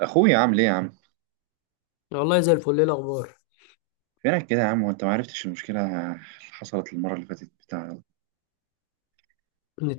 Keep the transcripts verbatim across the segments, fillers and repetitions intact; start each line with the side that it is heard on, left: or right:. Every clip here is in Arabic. right: اخويا عامل ايه يا عم؟
left: والله زي الفل، ايه الاخبار؟
right: فينك كده يا عم وانت ما عرفتش المشكله اللي حصلت المره اللي فاتت بتاع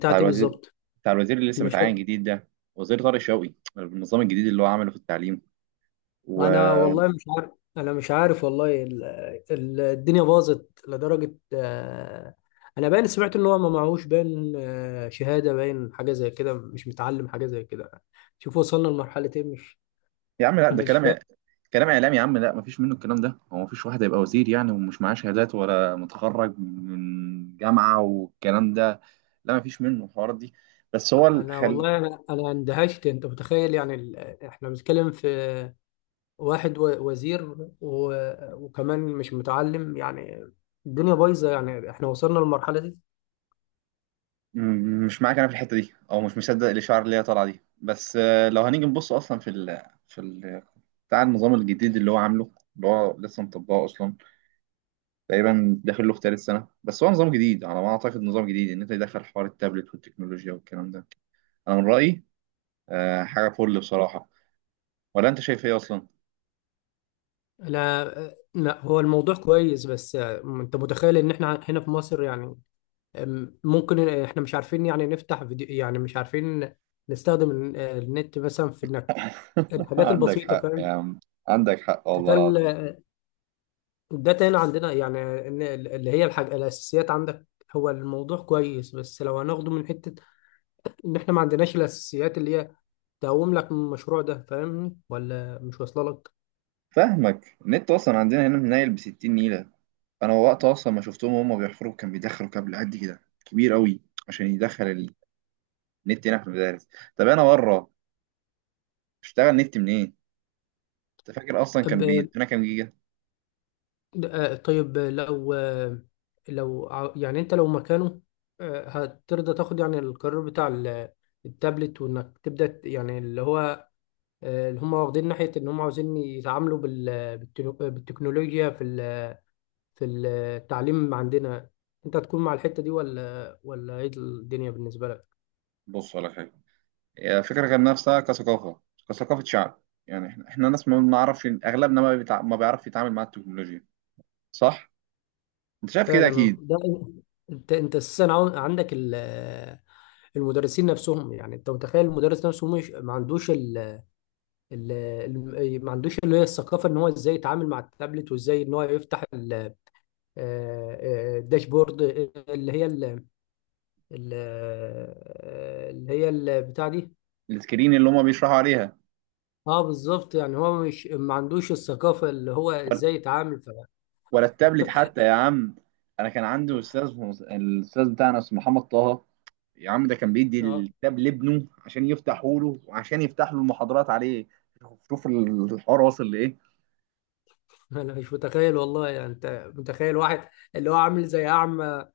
right: بتاع الوزير،
left: بالظبط.
right: بتاع الوزير اللي لسه متعين
left: المشاكل.
right: جديد ده، وزير طارق شوقي، بالنظام الجديد اللي هو عمله في التعليم و
left: انا والله مش عارف. انا مش عارف والله. ال... ال... الدنيا باظت لدرجه، آه، انا باين سمعت ان هو ما معهوش، باين آه، شهاده، باين حاجه زي كده، مش متعلم حاجه زي كده. شوف وصلنا لمرحله ايه، مش
right: يا عم، لا ده
left: مش
right: كلام
left: فاهم.
right: كلام اعلام يا عم. لا ما فيش منه الكلام ده. هو ما فيش واحد هيبقى وزير يعني ومش معاه شهادات ولا متخرج من جامعه والكلام ده. لا ما فيش منه الحوارات دي. بس هو ال-
left: انا
right: خل...
left: والله انا انا اندهشت. انت متخيل يعني ال... احنا بنتكلم في واحد و... وزير و... وكمان مش متعلم، يعني الدنيا بايظه. يعني احنا وصلنا للمرحله دي.
right: م- مش معاك انا في الحته دي، او مش مصدق الاشاعه اللي هي طالعه دي، بس آه، لو هنيجي نبص اصلا في ال في ال بتاع النظام الجديد اللي هو عامله، اللي هو لسه مطبقه اصلا، تقريبا داخل له في ثالث سنه. بس هو نظام جديد على ما اعتقد، نظام جديد ان انت يدخل حوار التابلت والتكنولوجيا والكلام ده. انا من رايي آه، حاجه فل بصراحه. ولا انت شايف ايه اصلا؟
left: لا لا، هو الموضوع كويس، بس انت متخيل ان احنا هنا في مصر يعني؟ أم، ممكن احنا مش عارفين يعني نفتح فيديو، يعني مش عارفين نستخدم ال- النت مثلا في انك الحاجات
right: عندك
left: البسيطة،
right: حق
left: فاهم؟
right: يا عم، عندك حق والله
left: تخيل
right: العظيم.
left: الداتا هنا عندنا، يعني ان ال- اللي هي الحاجة الاساسيات عندك. هو الموضوع كويس، بس لو هناخده من حتة ان احنا ما عندناش الاساسيات اللي هي تقوم لك من المشروع ده. فاهمني ولا مش واصله لك؟
right: فاهمك، النت اصلا عندنا هنا نايل ب ستين نيله. انا وقت اصلا ما شفتهم وهم بيحفروا كان بيدخلوا كابل قد كده كبير قوي عشان يدخل النت هنا في المدارس. طب انا بره اشتغل نت منين؟ انت فاكر اصلا كان بيدينا كام جيجا؟
left: آه، طيب، لو آه، لو ع- يعني انت لو مكانه، آه، هترضى تاخد يعني القرار بتاع ال- التابلت، وانك تبدأ ت- يعني اللي هو آه، اللي هم واخدين ناحية ان هم عاوزين يتعاملوا بال- بالتنو- بالتكنولوجيا في ال- في التعليم عندنا؟ انت هتكون مع الحتة دي ولا ولا ايه الدنيا بالنسبة لك؟
right: بص على حاجه، هي الفكره كان نفسها كثقافه، كثقافه شعب. يعني احنا احنا ناس ما بنعرفش، اغلبنا ما, بيتع... ما بيعرف يتعامل مع التكنولوجيا. صح؟ انت شايف كده
left: فعلا، اه،
right: اكيد.
left: ده انت انت اساسا عن- عندك ال- المدرسين نفسهم. يعني انت متخيل المدرس نفسه مش ما عندوش ال- ال- ما عندوش اللي هي الثقافه ان هو ازاي يتعامل مع التابلت، وازاي ان هو يفتح ال- آه، آه، الداشبورد اللي هي ال- ال- آه، اللي هي البتاع دي.
right: السكرين اللي هما بيشرحوا عليها،
left: اه، بالظبط. يعني هو مش ما عندوش الثقافه اللي هو ازاي يتعامل ف...
right: ولا التابلت حتى يا عم. انا كان عندي استاذ، الاستاذ بتاعنا اسمه محمد طه، يا عم ده كان بيدي
left: اه،
right: الكتاب لابنه عشان يفتحوا له وعشان يفتح له المحاضرات عليه. شوف الحوار واصل لايه.
left: انا مش متخيل والله. يعني انت متخيل واحد اللي هو عامل زي اعمى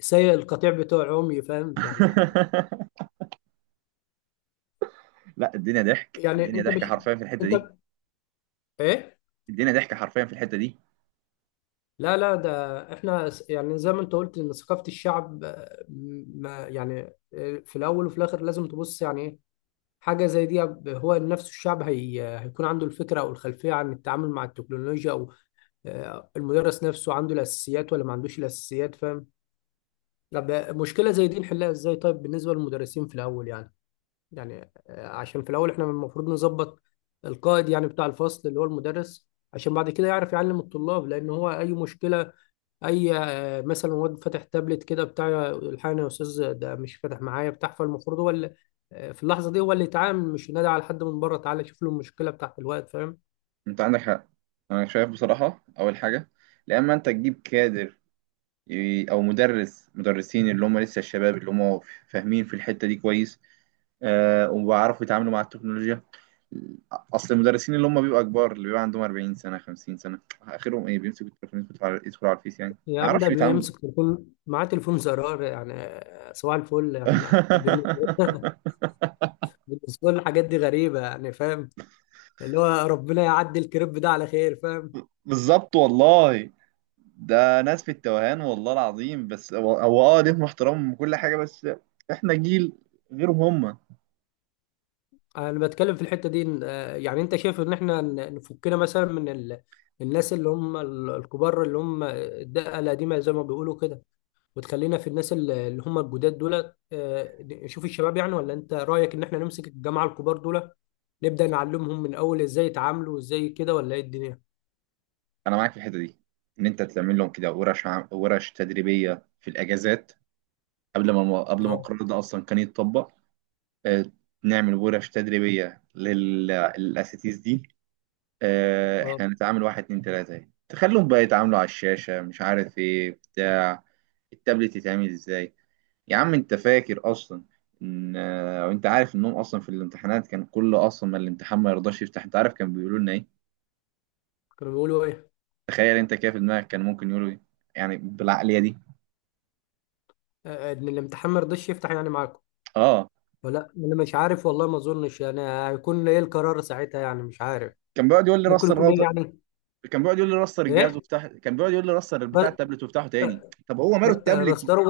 left: سايق القطيع بتوع عمي، فاهم يعني؟
right: لا الدنيا ضحك،
left: يعني
right: الدنيا
left: انت
right: ضحك
left: مش
right: حرفيا في الحته دي.
left: انت، ايه؟
right: الدنيا ضحك حرفيا في الحته دي.
left: لا لا، ده احنا س- يعني زي ما انت قلت ان ثقافة الشعب، آه، ما يعني، آه، في الاول وفي الاخر لازم تبص يعني ايه حاجة زي دي. ب- هو نفسه الشعب، هي هيكون عنده الفكرة او الخلفية عن التعامل مع التكنولوجيا، او آه، المدرس نفسه عنده الاساسيات ولا ما عندوش الاساسيات، فاهم؟ طب مشكلة زي دي نحلها ازاي؟ طيب بالنسبة للمدرسين في الاول يعني، يعني آه، عشان في الاول احنا المفروض نظبط القائد، يعني بتاع الفصل اللي هو المدرس، عشان بعد كده يعرف يعلم الطلاب. لان هو اي مشكله، اي آه، مثلا واد فاتح تابلت كده بتاع، الحقني يا استاذ ده مش فاتح معايا بتاع، فالمفروض هو اللي آه، في اللحظه دي هو اللي يتعامل، مش ينادي على حد من بره تعالى شوف له المشكله بتاعت الواد، فاهم؟
right: انت عندك حق. انا شايف بصراحه اول حاجه لما انت تجيب كادر، ي- او مدرس، مدرسين اللي هم لسه الشباب، اللي هم فاهمين في الحته دي كويس، آه، وبيعرفوا يتعاملوا مع التكنولوجيا. اصل المدرسين اللي هم بيبقوا كبار، اللي بيبقى عندهم اربعين سنه خمسين سنه، اخرهم ايه؟ بيمسكوا التليفون يدخلوا على يدخلوا على الفيس، يعني
left: يا
right: ما
left: عم، ده
right: اعرفش يتعاملوا.
left: بيمسك تليفون، معاه تليفون زرار، يعني آه، صباح الفل. يعني ما بالنسبه، بالنسبة لي الحاجات دي غريبه يعني، فاهم؟ اللي هو ربنا يعدي الكريب ده على خير، فاهم؟
right: بالظبط والله. ده ناس في التوهان والله العظيم. بس هو هو اه ليهم احترامهم وكل حاجه، بس احنا جيل غيرهم هم.
left: انا بتكلم في الحته دي إن- آه، يعني انت شايف ان احنا ن- نفكنا مثلا من ال... الناس اللي هم ال- الكبار اللي هم الدقه القديمه، زي ما بيقولوا كده، وتخلينا في الناس ال- اللي هم الجداد دول، آه، نشوف الشباب يعني. ولا انت رايك ان احنا نمسك الجماعه الكبار دول، نبدا نعلمهم من اول ازاي يتعاملوا وازاي كده، ولا ايه الدنيا؟
right: انا معاك في الحته دي، ان انت تعمل لهم كده ورش عم... ورش تدريبيه في الاجازات، قبل ما قبل ما
left: اه
right: القرار ده اصلا كان يتطبق. آه، نعمل ورش تدريبية للأساتيز دي. آه،
left: اه.
right: إحنا هنتعامل واحد اتنين تلاتة اهي. تخليهم بقى يتعاملوا على الشاشة، مش عارف إيه، بتاع التابلت يتعمل إزاي. يا عم أنت فاكر أصلا إن آه، وأنت عارف إنهم أصلا في الامتحانات كان كل أصلا ما الامتحان ما يرضاش يفتح، أنت عارف كان بيقولوا لنا إيه؟
left: كانوا بيقولوا ايه؟
right: تخيل أنت كده في دماغك، كان ممكن يقولوا إيه يعني بالعقلية دي؟
left: آه، آه، ان الامتحان ما رضاش يفتح، يعني معاكم؟
right: آه،
left: ولا انا مش عارف والله، ما اظنش. يعني هيكون ايه القرار ساعتها، يعني مش عارف
right: كان بيقعد يقول لي
left: ممكن
right: رستر
left: يكون ايه
right: الراوتر،
left: يعني.
right: كان بيقعد يقول لي رستر الجهاز
left: ايه؟
right: وافتح، كان بيقعد يقول لي رستر بتاع التابلت وافتحه تاني. طب هو ماله
left: ر-
right: التابلت؟
left: رسترو؟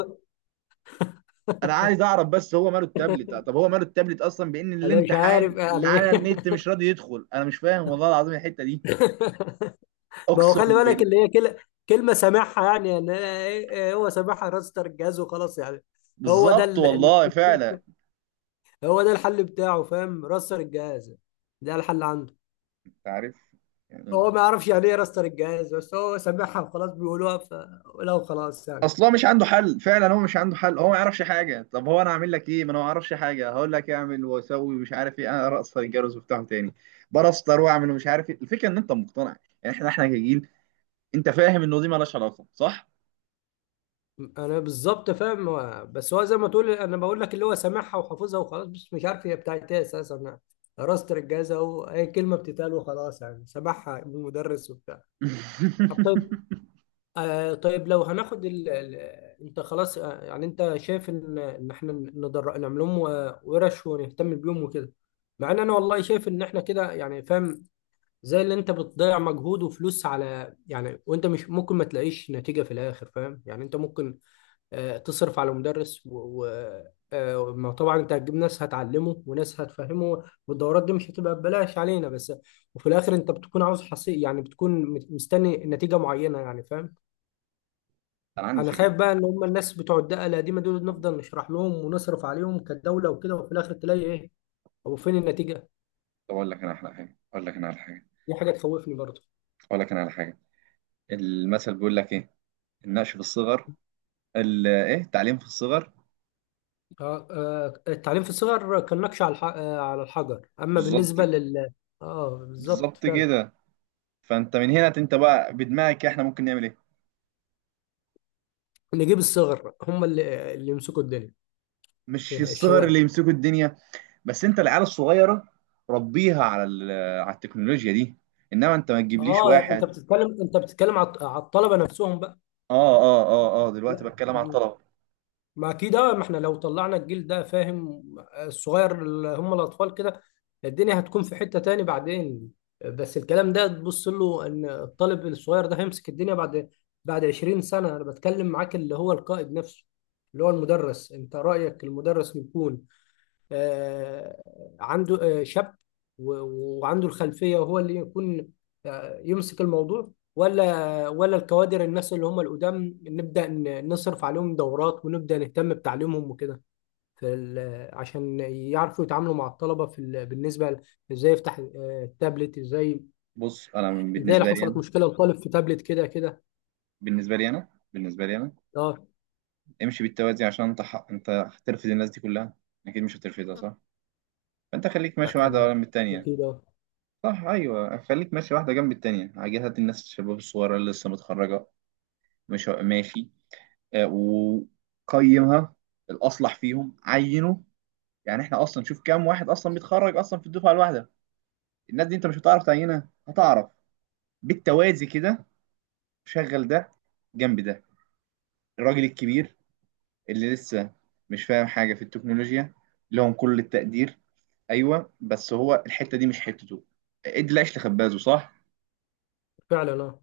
right: انا عايز اعرف، بس هو ماله التابلت؟ طب هو ماله التابلت اصلا بان
left: انا مش
right: الامتحان
left: عارف
right: اللي
left: يعني
right: على
left: ايه.
right: النت مش راضي يدخل؟ انا مش فاهم والله العظيم الحته دي.
left: ما هو
right: اقسم
left: خلي بالك
right: بال...
left: اللي هي كل... كلمه سامعها يعني, يعني إيه- إيه، هو سامعها راستر الجهاز وخلاص يعني. هو ده
right: بالظبط
left: ال... ال-
right: والله فعلا.
left: هو ده الحل بتاعه، فاهم؟ راستر الجهاز، ده الحل عنده.
right: انت عارف يعني،
left: هو ما يعرفش يعني ايه راستر الجهاز، بس هو سامعها وخلاص، بيقولوها فلو خلاص يعني.
right: اصلا مش عنده حل. فعلا هو مش عنده حل، هو ما يعرفش حاجه. طب هو انا اعمل لك ايه؟ ما انا ما اعرفش حاجه، هقول لك اعمل واسوي مش عارف ايه، انا ارقص الجرس وافتحه تاني برستر واعمل ومش عارف ايه. الفكره ان انت مقتنع. يعني احنا احنا كجيل، انت فاهم انه دي مالهاش علاقه، صح؟
left: انا بالظبط فاهم. هو- بس هو زي ما تقول، انا بقول لك اللي هو سامعها وحافظها وخلاص، بس مش عارف هي بتاعت ايه اساسا. انا درست الجهاز اهو، اي كلمه بتتقال وخلاص، يعني سامعها من المدرس وبتاع. طب طيب، آه طيب لو هناخد ال... ال... انت خلاص، آه يعني انت شايف ان ان احنا ندر... نعمل لهم و- ورش، ونهتم بيهم وكده. مع ان انا والله شايف ان احنا كده يعني، فاهم؟ زي اللي انت بتضيع مجهود وفلوس على يعني، وانت مش ممكن ما تلاقيش نتيجه في الاخر، فاهم؟ يعني انت ممكن آه، تصرف على مدرس و... و... آه، ما طبعا انت هتجيب ناس هتعلمه وناس هتفهمه، والدورات دي مش هتبقى ببلاش علينا. بس وفي الاخر انت بتكون عاوز حصي، يعني بتكون مت- مستني نتيجة معينة، يعني فاهم؟
right: انا عندي
left: انا خايف
right: فكره.
left: بقى ان هم الناس بتوع الدقة القديمة دول نفضل نشرح لهم ونصرف عليهم كدولة وكده، وفي الاخر تلاقي ايه او فين النتيجة؟
right: طب اقول لك انا احلى حاجه، اقول لك انا على حاجه
left: دي حاجة تخوفني برضه.
right: اقول لك انا على حاجه. المثل بيقول لك ايه؟ النقش في الصغر. ال ايه؟ التعليم في الصغر.
left: آه، آه، التعليم في الصغر كان نقش على الح- آه، على الحجر، اما
right: بالظبط.
left: بالنسبة لل، اه بالظبط
right: بالظبط
left: فعلا.
right: كده. فانت من هنا، انت بقى بدماغك، احنا ممكن نعمل ايه؟
left: نجيب الصغر هم اللي اللي يمسكوا الدنيا،
right: مش الصغر اللي
left: الشباب.
right: يمسكوا الدنيا؟ بس انت العيال الصغيره ربيها على ال- على التكنولوجيا دي. انما انت ما تجيبليش
left: اه انت
right: واحد.
left: بتتكلم، انت بتتكلم على على الطلبه نفسهم بقى؟
right: اه اه اه اه، دلوقتي
left: لا،
right: بتكلم على الطلبه.
left: ما اكيد، آه، ما احنا لو طلعنا الجيل ده، فاهم؟ الصغير اللي هم الاطفال كده، الدنيا هتكون في حته تاني بعدين. بس الكلام ده تبص له ان الطالب الصغير ده هيمسك الدنيا بعد بعد عشرين سنه. انا بتكلم معاك اللي هو القائد نفسه، اللي هو المدرس. انت رايك المدرس يكون آه، عنده، آه، شاب، و- وعنده الخلفية، وهو اللي يكون آه، يمسك الموضوع، ولا ولا الكوادر الناس اللي هم القدام نبدأ ن- نصرف عليهم دورات ونبدأ نهتم بتعليمهم وكده في ال- عشان يعرفوا يتعاملوا مع الطلبة في ال- بالنسبة ل- ازاي يفتح آه، التابلت، ازاي
right: بص، انا
left: ازاي لو
right: بالنسبه لي انا،
left: حصلت مشكلة لطالب في تابلت كده كده؟
right: بالنسبه لي انا بالنسبه لي انا
left: اه.
right: امشي بالتوازي، عشان انت ح... انت هترفض الناس دي كلها؟ اكيد مش هترفضها، صح؟ فانت خليك
left: آه،
right: ماشي واحده ورا
left: آه،
right: من التانيه.
left: اكيد، اه.
right: صح، ايوه، خليك ماشي واحده جنب التانيه. عاجبها الناس الشباب الصغيره اللي لسه متخرجه، مش ماشي، آه، وقيمها، الاصلح فيهم عينه. يعني احنا اصلا شوف كام واحد اصلا بيتخرج اصلا في الدفعه الواحده؟ الناس دي انت مش هتعرف تعينها، هتعرف بالتوازي كده. شغل ده جنب ده. الراجل الكبير اللي لسه مش فاهم حاجه في التكنولوجيا، لهم كل التقدير، ايوه، بس هو الحته دي مش حتته. ادي العيش لخبازه، صح؟
left: فعلا اه.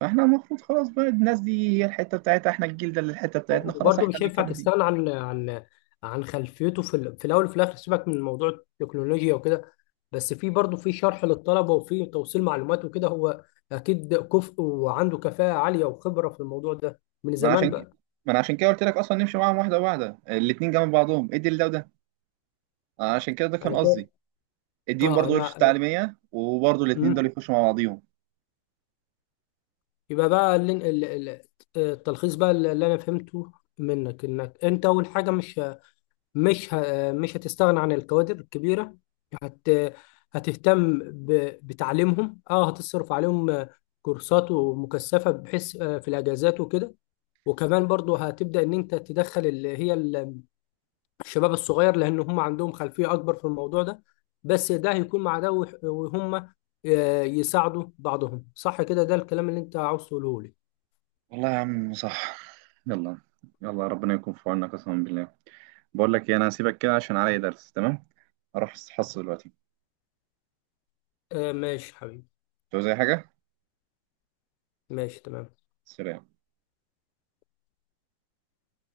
right: فاحنا المفروض خلاص بقى الناس دي هي الحته بتاعتها، احنا الجيل ده اللي الحته بتاعتنا. خلاص
left: وبرضه
right: احنا
left: مش
right: اللي
left: هينفع
right: نكمل دي.
left: تستغنى عن عن عن خلفيته في ال- في الاول وفي الاخر. سيبك من موضوع التكنولوجيا وكده، بس في برضه في شرح للطلبه، وفي توصيل معلومات وكده. هو اكيد كفء، وعنده كفاءه عاليه وخبره في الموضوع ده من
right: ما أنا
left: زمان
right: عشان كده
left: بقى.
right: ما انا عشان كده قلت لك اصلا نمشي معاهم واحده واحده، الاتنين جنب بعضهم، ادي لده وده. أنا عشان كده ده كان
left: انا
right: قصدي.
left: شايف.
right: اديهم
left: اه،
right: برضه
left: انا
right: ورشه
left: انا
right: تعليميه، وبرضه الاتنين دول
left: مم.
right: يخشوا مع بعضيهم.
left: يبقى بقى ال- ال- ال- التلخيص بقى اللي انا فهمته منك، انك انت اول حاجه مش، مش ه... مش هتستغنى عن الكوادر الكبيرة، هت... هتهتم ب... بتعليمهم، اه، هتصرف عليهم آه، كورسات ومكثفة، بحيث آه، في الأجازات وكده. وكمان برضو هتبدأ إن أنت تدخل اللي هي ال- الشباب الصغير، لأن هم عندهم خلفية أكبر في الموضوع ده. بس ده هيكون مع ده، وح- وهم آه، يساعدوا بعضهم، صح كده؟ ده الكلام اللي أنت عاوز تقوله لي.
right: والله يا عم صح. يلا، يلا ربنا يكون في عوننا قسما بالله. بقول لك ايه، انا هسيبك كده عشان عليا درس، تمام؟ اروح استحصى دلوقتي.
left: آه، ماشي حبيبي.
right: تعوز اي حاجه؟
left: ماشي تمام.
right: سلام.